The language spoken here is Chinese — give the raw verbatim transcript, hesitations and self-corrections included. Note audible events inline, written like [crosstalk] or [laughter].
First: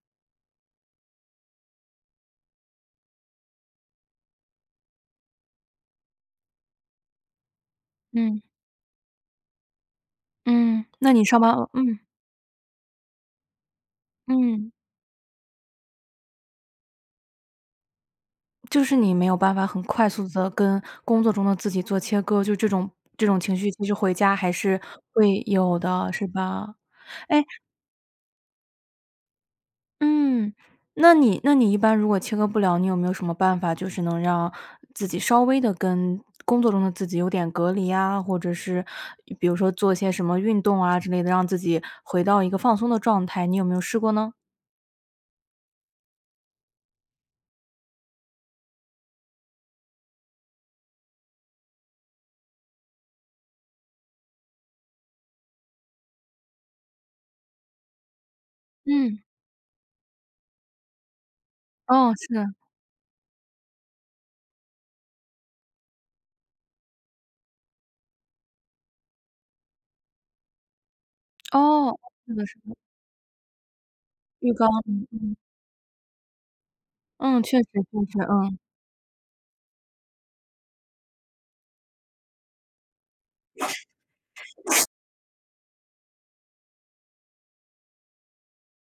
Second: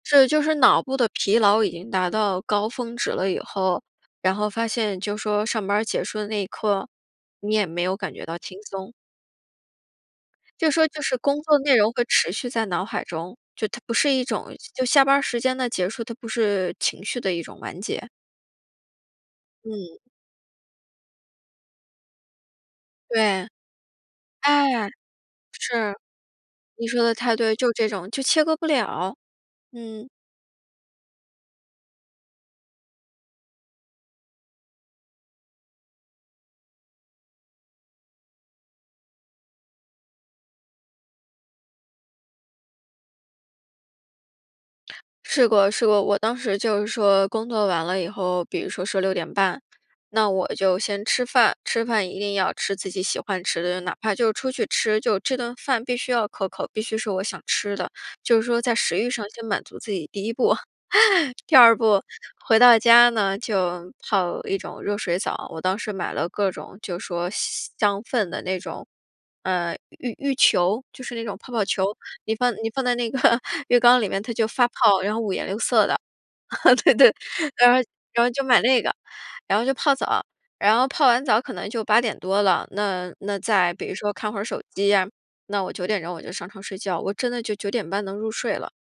是就是脑部的疲劳已经达到高峰值了以后，然后发现就说上班儿结束的那一刻，你也没有感觉到嗯。轻松。就嗯，说就那是你上工班作内容嗯。会持续在脑海中，就它不是一种，嗯。就下班儿时间的结束，它不是情绪的一种完结。就是你没有办法很嗯。快速地跟工作中的自己做切割，就这种这种对，情绪就是回家还是哎，会有是，的。是吧？你说得太哎对，就这种，就切割不了，嗯。嗯，那你那你一般如果切割不了，你有没有什么办法就是能让自己稍微地跟工作中的自己有点隔离啊，或者是比如说做些什么运动啊之类的，让自己回到一个放松的状态，你有没有试过呢？试过试过。我当时就是说工作完了以后，比如说说六点半，那我就先吃饭，吃饭一定要吃自己喜欢吃的，哪怕就出去吃，就这顿饭必须要可口，必须是我想吃的，就是说在食欲嗯。上先满足自己第一步。[chuckles] 第二步，哦，是。回到家呢，就泡一种热水澡，我当时买了各种就说香氛的那种，嗯，浴浴球，就是那种泡泡球，哦，是你的放是你的。放在那个浴缸里面，它就浴发缸，泡，嗯然后五嗯。颜六色的。[chuckles] 对对，嗯，确实然确后实，然后就嗯。买那个，然后就泡澡，然后泡完澡可能就八点多了。那那再，比如说看会儿手 [sneezes] 机，那我九点钟，我就上床睡觉，我真的就九点半能入睡了。